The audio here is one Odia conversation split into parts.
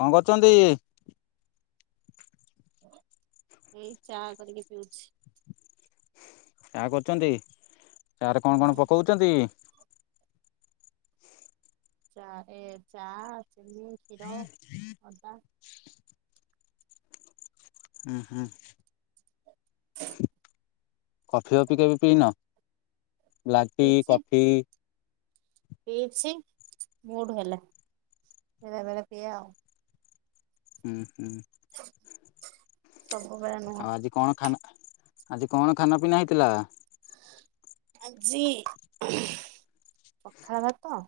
କଣ କରୁଚନ୍ତି? ଏଇ ଚା କରିକି ପିଉଛି। ଚା କରୁଛନ୍ତି ଚାରେ କଣ ମୁଁ କଣ ପକାଉଛନ୍ତି? ଚା ରେ ଏ ଚା ଚିନି, କ୍ଷୀର, ଅଦା। ହୁଁ ହୁଁ। [unintelligible] କଫି କଫି କେବେ ପିଇନ ଲାଟି ପିଇଛି କଫି? ପିଇଛି ମୁଡୁହେଲେ ହେଲା ବଳେ ବେଳେ ପିଇଆ ଆଉ। ହୁଁ ହୁଁ। ସବୁବେଳେ ଆଉ ନୁହଁ। ଆଜି କଣ ଖାନା ଆଜି କଣ ଖାନା ପିନା ହେଇଥିଲା? ଆଜି ପଖାଳ ଭାତ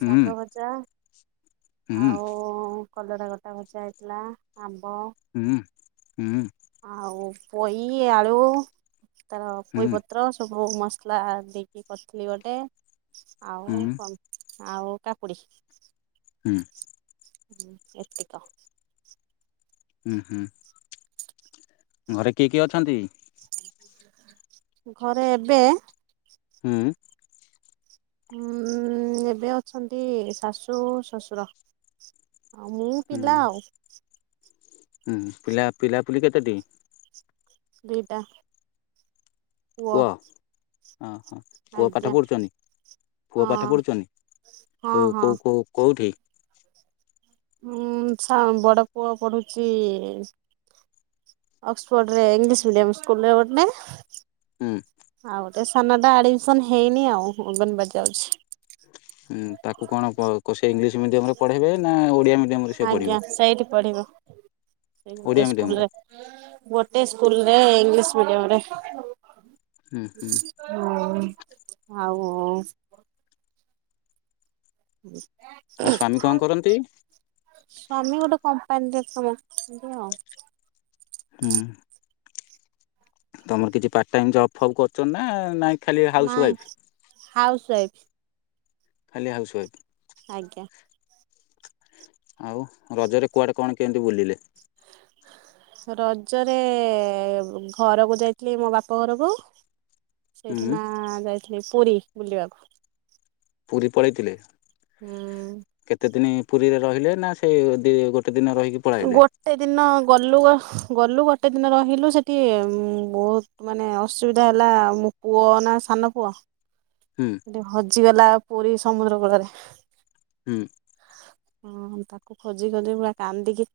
ହୁଁ ଭଜା ହୁଁ ଆଉ କଲଡ଼ା ଗୋଟା ଭଜା ହେଇଥିଲା, ଆମ୍ବ ହୁଁ ହୁଁ। ଆଉ ପୋଇ, ଆଳୁ ତାର ହୁଁ ପୋଇପତ୍ର, ସବୁ ସବୁ ମ ଥିଲା ଦେଇକି କରିଥିଲି ଗୋଟେ ଆଉ ହୁଁ କ ଆଉ କାକୁଡି। ହୁଁ। ଏତିକ। ହୁଁ ହୁଁ। ଘରେ କିଏ କିଏ ଅଛନ୍ତି? ଘରେ ଏବେ ହୁଁ। ଉଁ ଏବେ ଅଛନ୍ତି ଶାଶୁ ଶ୍ୱଶୁର ଆଉ ମୁଁ ହୁଁ ପିଲା ଆଉ। ହୁଁ, ପିଲା ପିଲାପୁଲି କେତେ ଟି? ଦିଟା ପୁଅ। ଓ ହୋ ପୁଅ ପାଠ ଆଜ୍ଞା ପଢ଼ୁଛନ୍ତି ପୁଅ ପାଠ ହଁ ପଢ଼ୁଛନ୍ତି? ହଁ କୋ ହଁ। କୋ କୋଉଠି? ଉଁ ଛା ବଡ ପୁଅ ପଢୁଛି ଅକ୍ସଫର୍ଡ ରେ ଇଂଲିଶ ମିଡ଼ିୟମ ସ୍କୁଲରେ ଗୋଟେ ହୁଁ। ଆଉ ସାନା ଟା ଆଡମିସନ ହେଇନି ଆଉ ଅଗନବାଡି ଜାଉଛି। ଉ ତାକୁ କଣ କ ସେ ଇଂଲିଶ ମିଡିୟମ ରେ ପଢେଇବେ ନା ଓଡିଆ ମିଡିୟମ ରେ ସେ ପଢିବ? ଏଇଠି ପଢିବ ଏଇେ ମିଡ଼ିୟମରେ ସ୍କୁଲରେ। ଗୋଟେ ସ୍କୁଲରେ ଇଂଲିଶି ମିଡିୟମରେ। ହୁଁ ହୁଁ ହୁଁ ଆଉ ଆଉ ହ ସ୍ଵାମୀ କଣ କରନ୍ତି? [unintelligible] ସ୍ଵାମୀ ଗୋଟେ କମ୍ପାନୀରେ ତମ ଆଉ ହୁଁ। ତମେ କିଛି ପାର୍ଟ ଟାଇମ ଜବ ଫବ୍ କରୁଛ ନା ନାଇଁ? ଖାଲି ହାଉସ ୱାଇଫ୍? ନାଇଁ ହାଉସ୍ ୱାଇଫ। ଖାଲି ହାଉସୱାଇଫ। ଆଜ୍ଞା। ଆଉ ରଜରେ କୁଆଡ଼େ କଣ କେମିତି ବୁଲିଲେ? ରଜରେ ଘରକୁ ଯାଇଥିଲି ମୋ ବାପ ଘରକୁ ସେଇଠୁ ହୁଁ ନା ଯାଇଥିଲି ପୁରୀ ବୁଲିବାକୁ। ପୁରୀ ପଳେଇଥିଲେ? ହୁଁ। କେତେ ଦିନ ପୁରୀରେ ରହିଲେ ନା ସେଇ ଦି ଗୋଟେ ଦିନ ରହିକି ପଳାଇଲେ? ଗୋଟେ ଦିନ ଗଲୁ ଗଲୁ ଗୋଟେ ଦିନ ରହିଲୁ ସେଠି ବହୁତ ମାନେ ଅସୁବିଧା ହେଲା ମୋ ପୁଅ ନା ସାନ ପୁଅ ହୁଁ। ସେଠି ହଜିଗଲା ପୁରୀ ସମୁଦ୍ର କୂଳରେ। ହୁଁ। ହଁ ତାକୁ ଖୋଜି-ଖୋଜି ପୁରା କାନ୍ଦିକି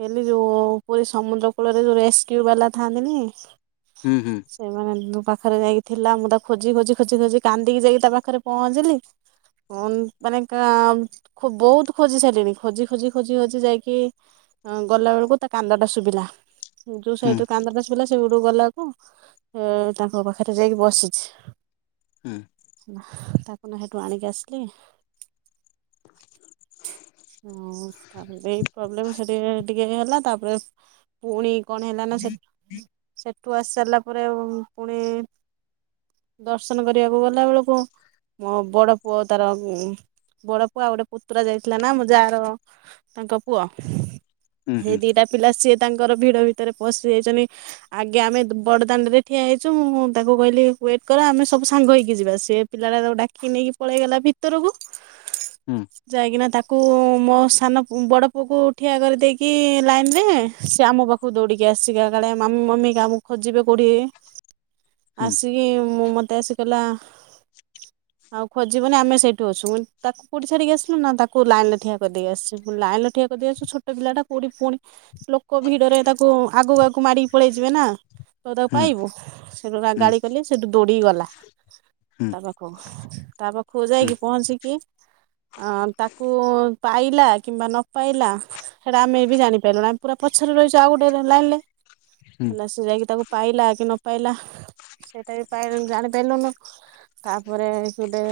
ହେଲି ଯୋଉ ପୁରୀ ସମୁଦ୍ର କୂଳରେ ଯୋଉ ରେସ୍କ୍ୟୁ ବାଲା ଥାନ୍ତିନି ହୁଁ-ହୁଁ। ସେମାନେ ଙ୍କ ପାଖରେ ଯାଇକି ଥିଲା ମୁଁ ତାକୁ ଖୋଜି-ଖୋଜି ଖୋଜି-ଖୋଜି କାନ୍ଦିକି ଯାଇକି ତା ପାଖରେ ପହଞ୍ଚିଲି। [unintelligible] ମାନେ କା ବହୁତ୍ ଖୋଜି ସାରିଲିଣି ଖୋଜି-ଖୋଜି-ଖୋଜି-ଖୋଜି ଯାଇକି ଗଲା ବେଳକୁ ତା କାନ୍ଦଟା ଶୁଭିଲା, ଯୋଉ ହୁଁ ସାଇଟ୍ ରୁ କାନ୍ଦଟା ଶୁଭିଲା ସେଉଠୁ ଗଲାକୁ ଏ ତାଙ୍କ ପାଖରେ ଯାଇକି ବସିଛି। ହୁଁ। ତାକୁ ନା ସେଠୁ ଆଣିକି ଆସିଲି। ତାପରେ ଏଇ ପ୍ରୋବ୍ଲେମ୍ ସେଠି ଟିକେ ହେଲା ତାପରେ ପୁଣି କଣ ହେଲା ନା ସେ ଠୁ ଆସି ସାରିଲା ପରେ ପୁଣି ଦର୍ଶନ କରିବାକୁ ଗଲା ବେଳକୁ ମୋ ବଡ ପୁଅ ତାର ବଡ ପୁଅ ଆଉ ଗୋଟେ ପୁତୁରା ଯାଇଥିଲା ନା ମୋ ଜାର ତାଙ୍କ ପୁଅ ହୁଁ ସେ ହୁଁ ଦିଟା ପିଲା ସିଏ ତାଙ୍କର ଭିଡ ଭିତରେ ପଶି ଯାଇଛନ୍ତି। ଆଗେ ଆମେ ବଡଦାଣ୍ଡ ରେ ଠିଆ ହେଇଛୁ ମୁଁ ତାଙ୍କୁ କହିଲି ୱେଟ୍ କର ଆମେ ସବୁ ସାଙ୍ଗ ହେଇକି ଯିବା ସେ ପିଲା ଟା ତାକୁ ଡାକି ନେଇକି ପଳେଇଗଲା ଭିତୁରକୁ ହୁଁ। ଯାଇକି ନା ତା କୁ ମୋ ସାନ ବଡ଼ ପୁଅକୁ ଠିଆ କରିଦେଇକି ଲାଇନ୍ ରେ ସେ ଆମ ପା ଖୁକୁ ଦୌଡ଼ିକି ଆସିଚି, କାଳେ ମାମି ମମି କା ଖୋଜିବେ କଉଠି ହୁଁ ଆସି କି ମୁଁ ମତେ ଆସି କହିଲା ଆଉ ଖୋଜିବନି ଆମେ ସେଇଠୁ ଅଛୁ, ମୁଁ କହିଲି ତାକୁ କୋଉଠି ଛାଡିକି ଆସିଲୁ ନା ତାକୁ କଉ ଲାଇନ୍ ଠିଆ କରିଦେଇ ଆସିଚି, ମୁଁ କହିଲି ଲାଇନ୍ ରେ ଠିଆ କରିଦେଇ ଆସିଛୁ ଛୋଟ ପିଲା କଉଠି ପୁଣି ଲୋକ ଭିଡରେ ତାକୁ ଆଗକୁ-ଆଗକୁ ମାଡିକି ପଳେଇ ଯିବେ ନା ତ ହୁଁ ତାକୁ ହୁଁ ପାଇବୁ। ସେଠୁ ଗାଳି କଲି ସେଠୁ ଦୌଡ଼ିକି ଗଲା। ହୁଁ। [unintelligible] ତା ପାଖକୁ ହୁଁ ଯାଇକି ପହଞ୍ଚିକି ଅଁ ତା କୁ ପାଇଲା କିମ୍ବା ନ ପାଇଲା ସେଇଟା ଆମେ ବି ଜାଣିପାରିଲୁନି ଆମେ ପୁରା ପଛରେ ରହିଛୁ ଆଉ ଗୋଟେ ଲାଇନ୍ ରେ, ହୁଁ ହେଲା ସେ ଯାଇକି ତାକୁ ପାଇଲା କି ନ ପାଇଲ ସେଇଟା ବି ପାଇ ଜାଣିପାଇଲୁନୁ, ତାପରେ ଗୋଟେ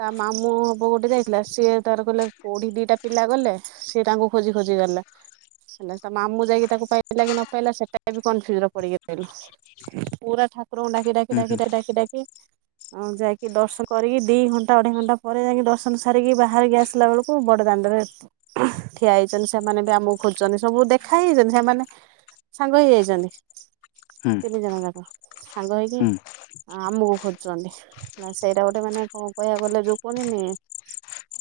ତା ମାମୁଁ ହବ ଗୋଟେ ଯାଇ ଥିଲା ସିଏ ତାର କହିଲେ କୋଉଠି ଦିଟା ପିଲା ଗଲେ, ସିଏ ତାଙ୍କୁ ଖୋଜି-ଖୋଜି ଗଲା। ତା ମାମୁଁ ଯାଇକି ତାକୁ ପାଇଲା କି ନ ପାଇଲା ସେଟା ବି କନଫ୍ୟୁଜ୍ ରେ ପଡିକି ରହିଲୁ। ପୁରା ଠାକୁରଙ୍କୁ ହୁଁ ଡାକି-ଡାକି-ଡାକି-ଡାକି-ଡାକି-ଡାକି ଆଉ ଯାଇକି ଦର୍ଶନ କରିକି ଦି ଘଣ୍ଟା ଅଢେଇ ଘଣ୍ଟା ପରେ ଯାଇଁକି ଦର୍ଶ ନ୍ ସାରିକି ବାହାରିକି ଆସିଲା ବେଳକୁ ବଡ଼ ଦାଣ୍ଡରେ ଠିଆ ହେଇଛନ୍ତି, ସେମାନେ ବି ଆମକୁ ଖୋଜୁଛନ୍ତି ସବୁ ଦେଖା ହେଇଛନ୍ତି ସେମାନେ ସାଙ୍ଗ ହେଇ ଯାଇଚନ୍ତି ହୁଁ ତିନି ଜଣ ଯାକ, ସାଙ୍ଗ ହେଇକି ହୁଁ ଆ ଆମକୁ ଖୋଜୁଚନ୍ତି, ନା ସେଇଟା ଗୋଟେ ମାନେ କଣ କହିବାକୁ ଗଲେ ଯୋଉ କୁହନ୍ତିନି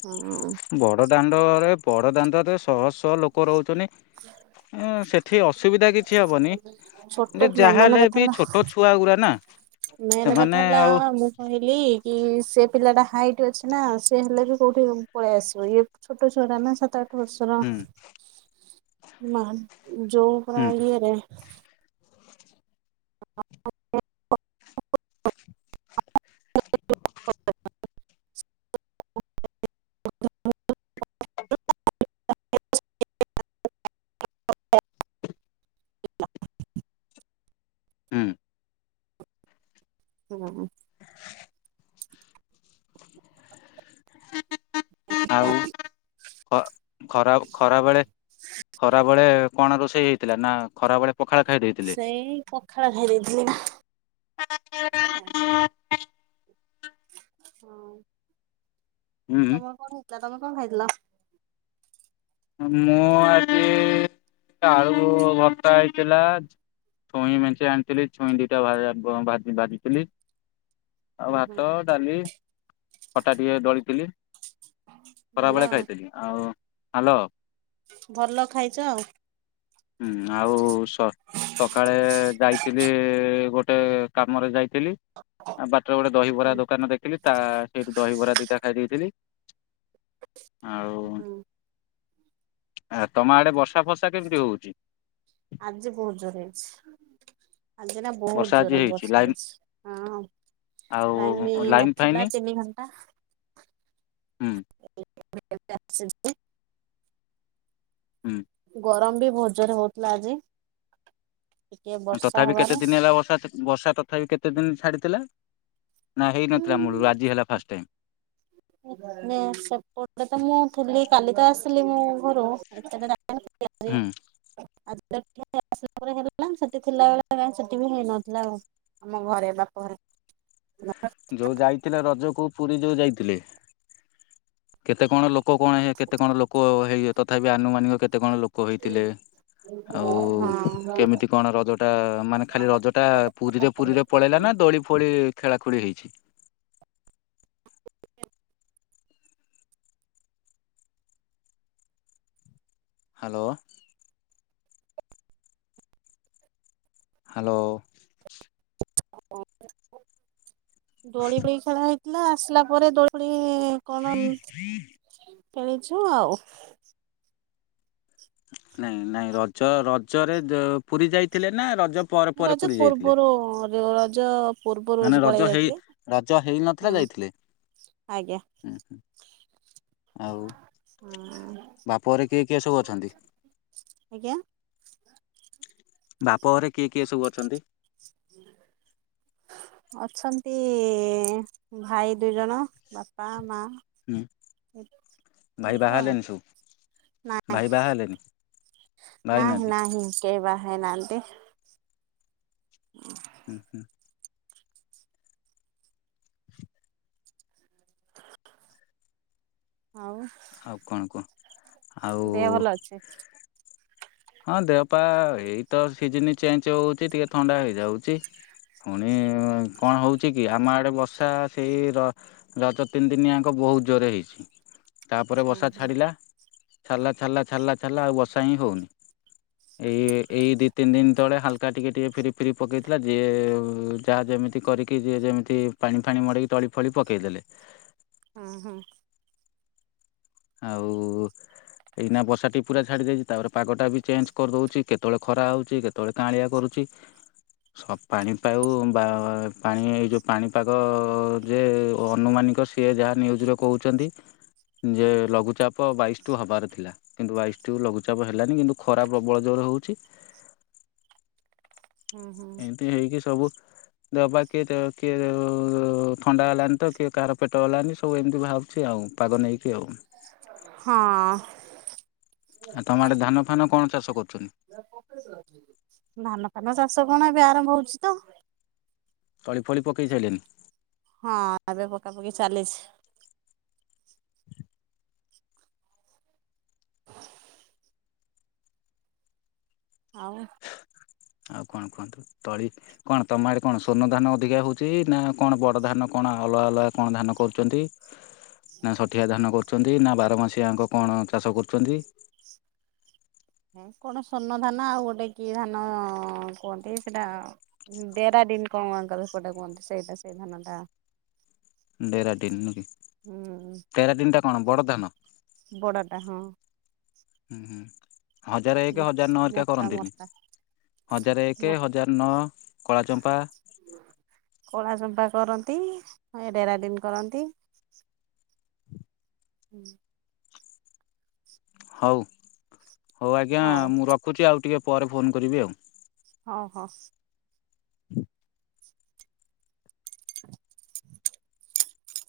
ହୁଁ। ବଡ଼ ଦାଣ୍ଡରେ ବଡ଼ ଦାଣ୍ଡରେ ଶହ-ଶହ ଲୋକ ରହୁଚନି। କିଛି ହବନି [inaudible] ଛୋଟ ଯେ [unintelligible] ଯାହା ହେଲେ କଥା ବି ହେଲା। ଛୋଟ ଛୁଆ ଗୁରା ନା ମେନେ ସେମାନେ କଥା ହେଲା ଆଉ ମୁଁ କହିଲି କି ସେ ପିଲାଟା ହାଇଟ୍ ଅଛି ନା, ସେ ହେଲେ ବି କୋଉଠି ପଳେଇ ଆସିବ ଇଏ ଛୋଟ ଛୁଆଟା ନା ସାତ ଆଠ ବର୍ଷର। ହୁଁ ମାମ ଯଉ ପରା ହୁଁ ଇଏରେ [inaudible] [inaudible] ହୁଁ। ଉମ ଆଉ [inaudible] ଖ ଖରା ଖରାବେଳେ ଖରାବେଳେ କଣ ରୋଷେଇ ହେଇଥିଲା? ନା ଖରାବେଳେ ସେଇ ପଖାଳ ଭୋରୁଧି ପଖାଳ ହୁଁ ହଁ ଆଉ ତମର କଣ ହେଇଥିଲା ତମେ କଁ ଖାଇଥିଲ? ମୁଁ ଆଜି ଆଳୁ ଭ ଭର୍ତା ହେଇଥିଲା ଛୁଇଁ ମେଞ୍ଚେ ଆଣିଥିଲି ଛୁଇଁ ଦିଇଟା ଭା ଏ ବ ବାଜି ବାଜିଥିଲି। ଆଉ ହୁଁ ହୁଁ ଭାତ, ଡାଲି, ଖଟା ଟିକେ ଡଳିଥିଲି। ଭଲ ଖରାବେଳେ ଆଉ ଖାଇଥିଲି। ଆଉ ହ୍ୟାଲୋ ଭଲ ଖାଇଚ ଆଉ। ହୁଁ ଆଉ ସ ସଖାଳେ ଯାଇଥିଲି ଗୋଟେ କାମରେ ଯାଇଥିଲି ଆ ବାଟରେ ଗୋଟେ ଦହିିବରା ହୁଁ ଦୋକାନ ଦେଖିଲି ତା ସେଇଠି ଦହିବରା ଦିଇଟା ଖାଇ ଦେଇଥିଲି। ଆଉ ହୁଁ। ଆ ତମ ଆଡେ ବର୍ଷା ଫର୍ଷା କେମିତି ହଉଚି? ଆଜି ବହୁତ ଜୋରରେ ହେଇଛି। ଆଜି ନା ବର୍ଷା ବହୁତ ଆଜି ଜୋରରେ ବର୍ଷା ଲାଇନ ହେଇଛି। ହଁ ଆଉ ଲାଇନ ନଥିଲା ତିନି ଘଣ୍ଟା। ହୁଁ। [inaudible] ହୁଁ। ଗରମ ବି ବହୁତ ଜୋରରେ ହଉଥିଲା ଆଜି। ଟିକେ ବର୍ଷା ତଥାପି ହବାରୁ କେତେ ଦିନ ହେଲା ବର୍ଷା ତ୍ ବର୍ଷା ତଥାପି କେତେ ଦିନ ଛାଡ଼ିଥିଲା? ନା ହେଇନଥିଲା ମୁଳରୁ ଆଜି ହେଲା ଫାଷ୍ଟ ଟାଇମ। ମୁଁ ସେପଟେ ତ ମୁଁ ଥିଲି କାଲି ତ ଆସିଲି ମୁଁ ଘରୁ। ଏତେବଡ଼ ହୁଁ [inaudible] [inaudible] ଆସିଲା ପରେ [inaudible] ସେଠି ଥିଲା ବେଳେ କାଇଁ ସେଠି ବି ହେଇନଥିଲା ଆଉ। ଆମ ଘରେ ବାପଘରେ। [inaudible] ଯୋଉ ଯାଇଥିଲେ ରଜକୁ ପୁରୀ ଯୋଉ ଯାଇଥିଲେ କେତେ କଣ ଲୋକ କଣ ଇଏ କେତେ କଣ ଲୋକ ହେଇଏ ତଥାପି ଆନୁମାନିକ କେତେ କଣ ଲୋ କୋ ହେଇଥିଲେ ଆଉ ହଁ। କେମିତି କଣ ରଜ ତା ମାନେ ଖାଲି ରଜ ଟା ପୁରୀରେ ପୁରୀରେ ପଳେଇଲା ନା ଦୋଳି ଫୋଳି ଖେଳା ଖୁଳି ହେଇଛି? ହ୍ୟାଲୋ? ହ୍ୟାଲୋ। ଦୋଳି ଫଳି ଖେଳା ହେଇଥିଲା ଆସିଲା ପରେ ଦୋଳି କଣନ କିଣିଚୁ ଆଉ। ନାଇଁ ନାଇଁ ରଜ ରଜରେ ପୁରୀ ଯାଇଥିଲେ ନା ରଜ ପରେ ପରେ ରଜ ପୁରୀ ଯାଇଥିଲେ? ପୂର୍ବରୁ ର ରଜ ପୂର୍ବରୁ ମାନେ ରଜ ପଳେଇ ହେଇ ଯାଇଥିଲି। ରଜ ହେଇ ନଥିଲା ହୁଁ ଯାଇଥିଲେ? ଆଜ୍ଞା ହୁଁ ହୁଁ ଆଉ ହଁ ବାପଘରେ କିଏ କିଏ ସବୁ ଅଛନ୍ତି? ଆଜ୍ଞା? ବାପ ଘରେ କିଏ କିଏ ସବୁ ଅଛନ୍ତି? ହୁଁ ଅଛନ୍ତି ଭାଇ ଦୁଇ ଜଣ ବାପା ମା। ହୁଁ ଭାଇ ହେଇତ ବାହା ଆଉ ହେଲେନି ସବୁ ନା ଭାଇ ବାହା ହେଲେନି? ବାହା ନାହିଁ ହେଇନାହାନ୍ତି? ନାହିଁ କେହି ବାହା ହେଇ ନାହାଁନ୍ତି। ହୁଁ ହୁଁ ହୁଁ ଆଉ ଆଉ କଣ କୁହ ଆଉ ଦେହ ଭଲ ଅଛି? ହଁ ଦେହପା ଏଇ ତ ସିଜିନି ଚେଞ୍ଜ ହଉଛି, ଟିକେ ଥଣ୍ଡା ହେଇଯାଉଛି। ପୁଣି କଣ ହେଉଛି କି ଆମ ଆଡ଼େ ବର୍ଷା ସେଇ ର ରଜ ତିନିଦିନି ଆଙ୍କ ବହୁତ ଜୋରେ ହେଇଛି। ତାପରେ ହୁଁ ବର୍ଷା ହୁଁ ଛାଡ଼ିଲା ଛାଡ଼ିଲା ଛାଡ଼ିଲା ଛାଡିଲା ଛାଡ଼ିଲା ଆଉ ବର୍ଷା ହିଁ ହେଉନି। ଏଇ ଏଇ ଦି ତିନି ଦିନ ସେତେବେଳେ ହାଲକା ଟିକିଏ ଟିକିଏ ଫିରି ଫିରି ପକାଇଥିଲା ଯିଏ ଯାହା ଯେମିତି କରିକି ଯିଏ ଯେମିତି ପାଣି ଫାଣି ମଡେଇକି ତଳି ଫଳି ପକେଇଦେଲେ। ଉହୁଁ। ଆଉ ଏଇନା ବର୍ଷାଟି ପୁରା ଛାଡି ଯାଇଛି ତାପରେ ପାଗଟ ବି ଚେଞ୍ଜ କରିଦଉଛି କେତେବେଳେ ଖରା ହଉଛି କେତେବେଳେ କାଆଁଳିଆ କରୁଛି। ପାଣି ପାଉ ବା ପାଣି ଏଇ ଯେଉଁ ପାଣିପାଗ ଯେ ଅନୁମାନିକ ସେ ଯିଏ ଯାହା ନ୍ୟୁଜରେ କହୁଛନ୍ତି ଯେ ଲଘୁଚାପ ବାଇଶିଠୁ ହେବାର ଥିଲା କିନ୍ତୁ ବାଇଶଠୁ ଲଘୁଚାପ ହେଲାନି କିନ୍ତୁ ଖରା ପ୍ରବଳ ଜୋରେ ହେଉଛି। ହୁଁ ହୁଁ ଇଁତି ହେଇକି ସବୁ ଦେବା କିଏ କିଏ ଥଣ୍ଡା ହେଲାଣି ତ କିଏ କାହାର ପେଟ ହେଲାଣି ସବୁ ଏମିତି ବାହାରୁ ଚି ଆଉ ପାଗ ନେଇକି ଆଉ। ହଁ। ଆଉ ତମ ଆଡେ ଧାନ ଫାନ କଣ ଚାଷ କରୁଛନ୍ତି? ଧାନ ଫାନ ଚାଷ କଣ ଏବେ ଆରମ୍ଭ ହଉଛି ତ ଆଉ। ତଳିଫଳି ପକେଇ ସାଇଲେଣିି। ହଁ ଏବେ ପକାପକି ଚାଲିଛି। ଆଉ ଆଉ କଣ କୁହନ୍ତୁ ତଳି କଣ ତମ ଆଡ଼େ କଣ ସ୍ୱର୍ଣ୍ଣ ଧାନ ଅଧିକା ହଉଛି ନା କଣ ବଡ଼ ଧାନ କଣ ଅଲଗା ଅଲଗା କଣ ଧାନ କରୁଛନ୍ତି? ନା ସଠିଆ ଧାନ କରୁଛନ୍ତି ନା ବାରମାସିଆଙ୍କ କଣ ଚାଷ କରୁଛନ୍ତି। କଣ ସ୍ଵର୍ଣ୍ଣ ଧାନ ଆଉ ଗୋଟେ କି ଧାନ କୁହନ୍ତି ସେଇଟା। ଡେରା ଡିନ କଣ ଆଙ୍କର ଏପଟେ କୁହନ୍ତି ସେଇଟା ସେଇ ଧାନ ଟା। ଡେରାଡିନ ନୁହେଁ କି ହୁଁ ଡେରାଡିନ ଟା କଣ ବଡ ଧାନ? ବଡା ଟା ହଁ। ହୁଁ ହୁଁ ହଜାରେ ଏକ ହଜାର ନ ହେରିକା ମୋଟା କରନ୍ତିନି। ମୋଟା ହଜାର ଏକେ ହଜାର ନଅ କଳା ଚମ୍ପା। କଳା ଚମ୍ଫା କରନ୍ତି ଏ ଡେରାଡିନ୍ କରନ୍ତି। ହୁଁ। ହଉ ହଉ ଆଜ୍ଞା ମୁଁ ରଖୁଛି ଆଉ ଟିକେ ପରେ ଫୋନ୍ କରିବି ଆଉ। ହଉ ହଉ।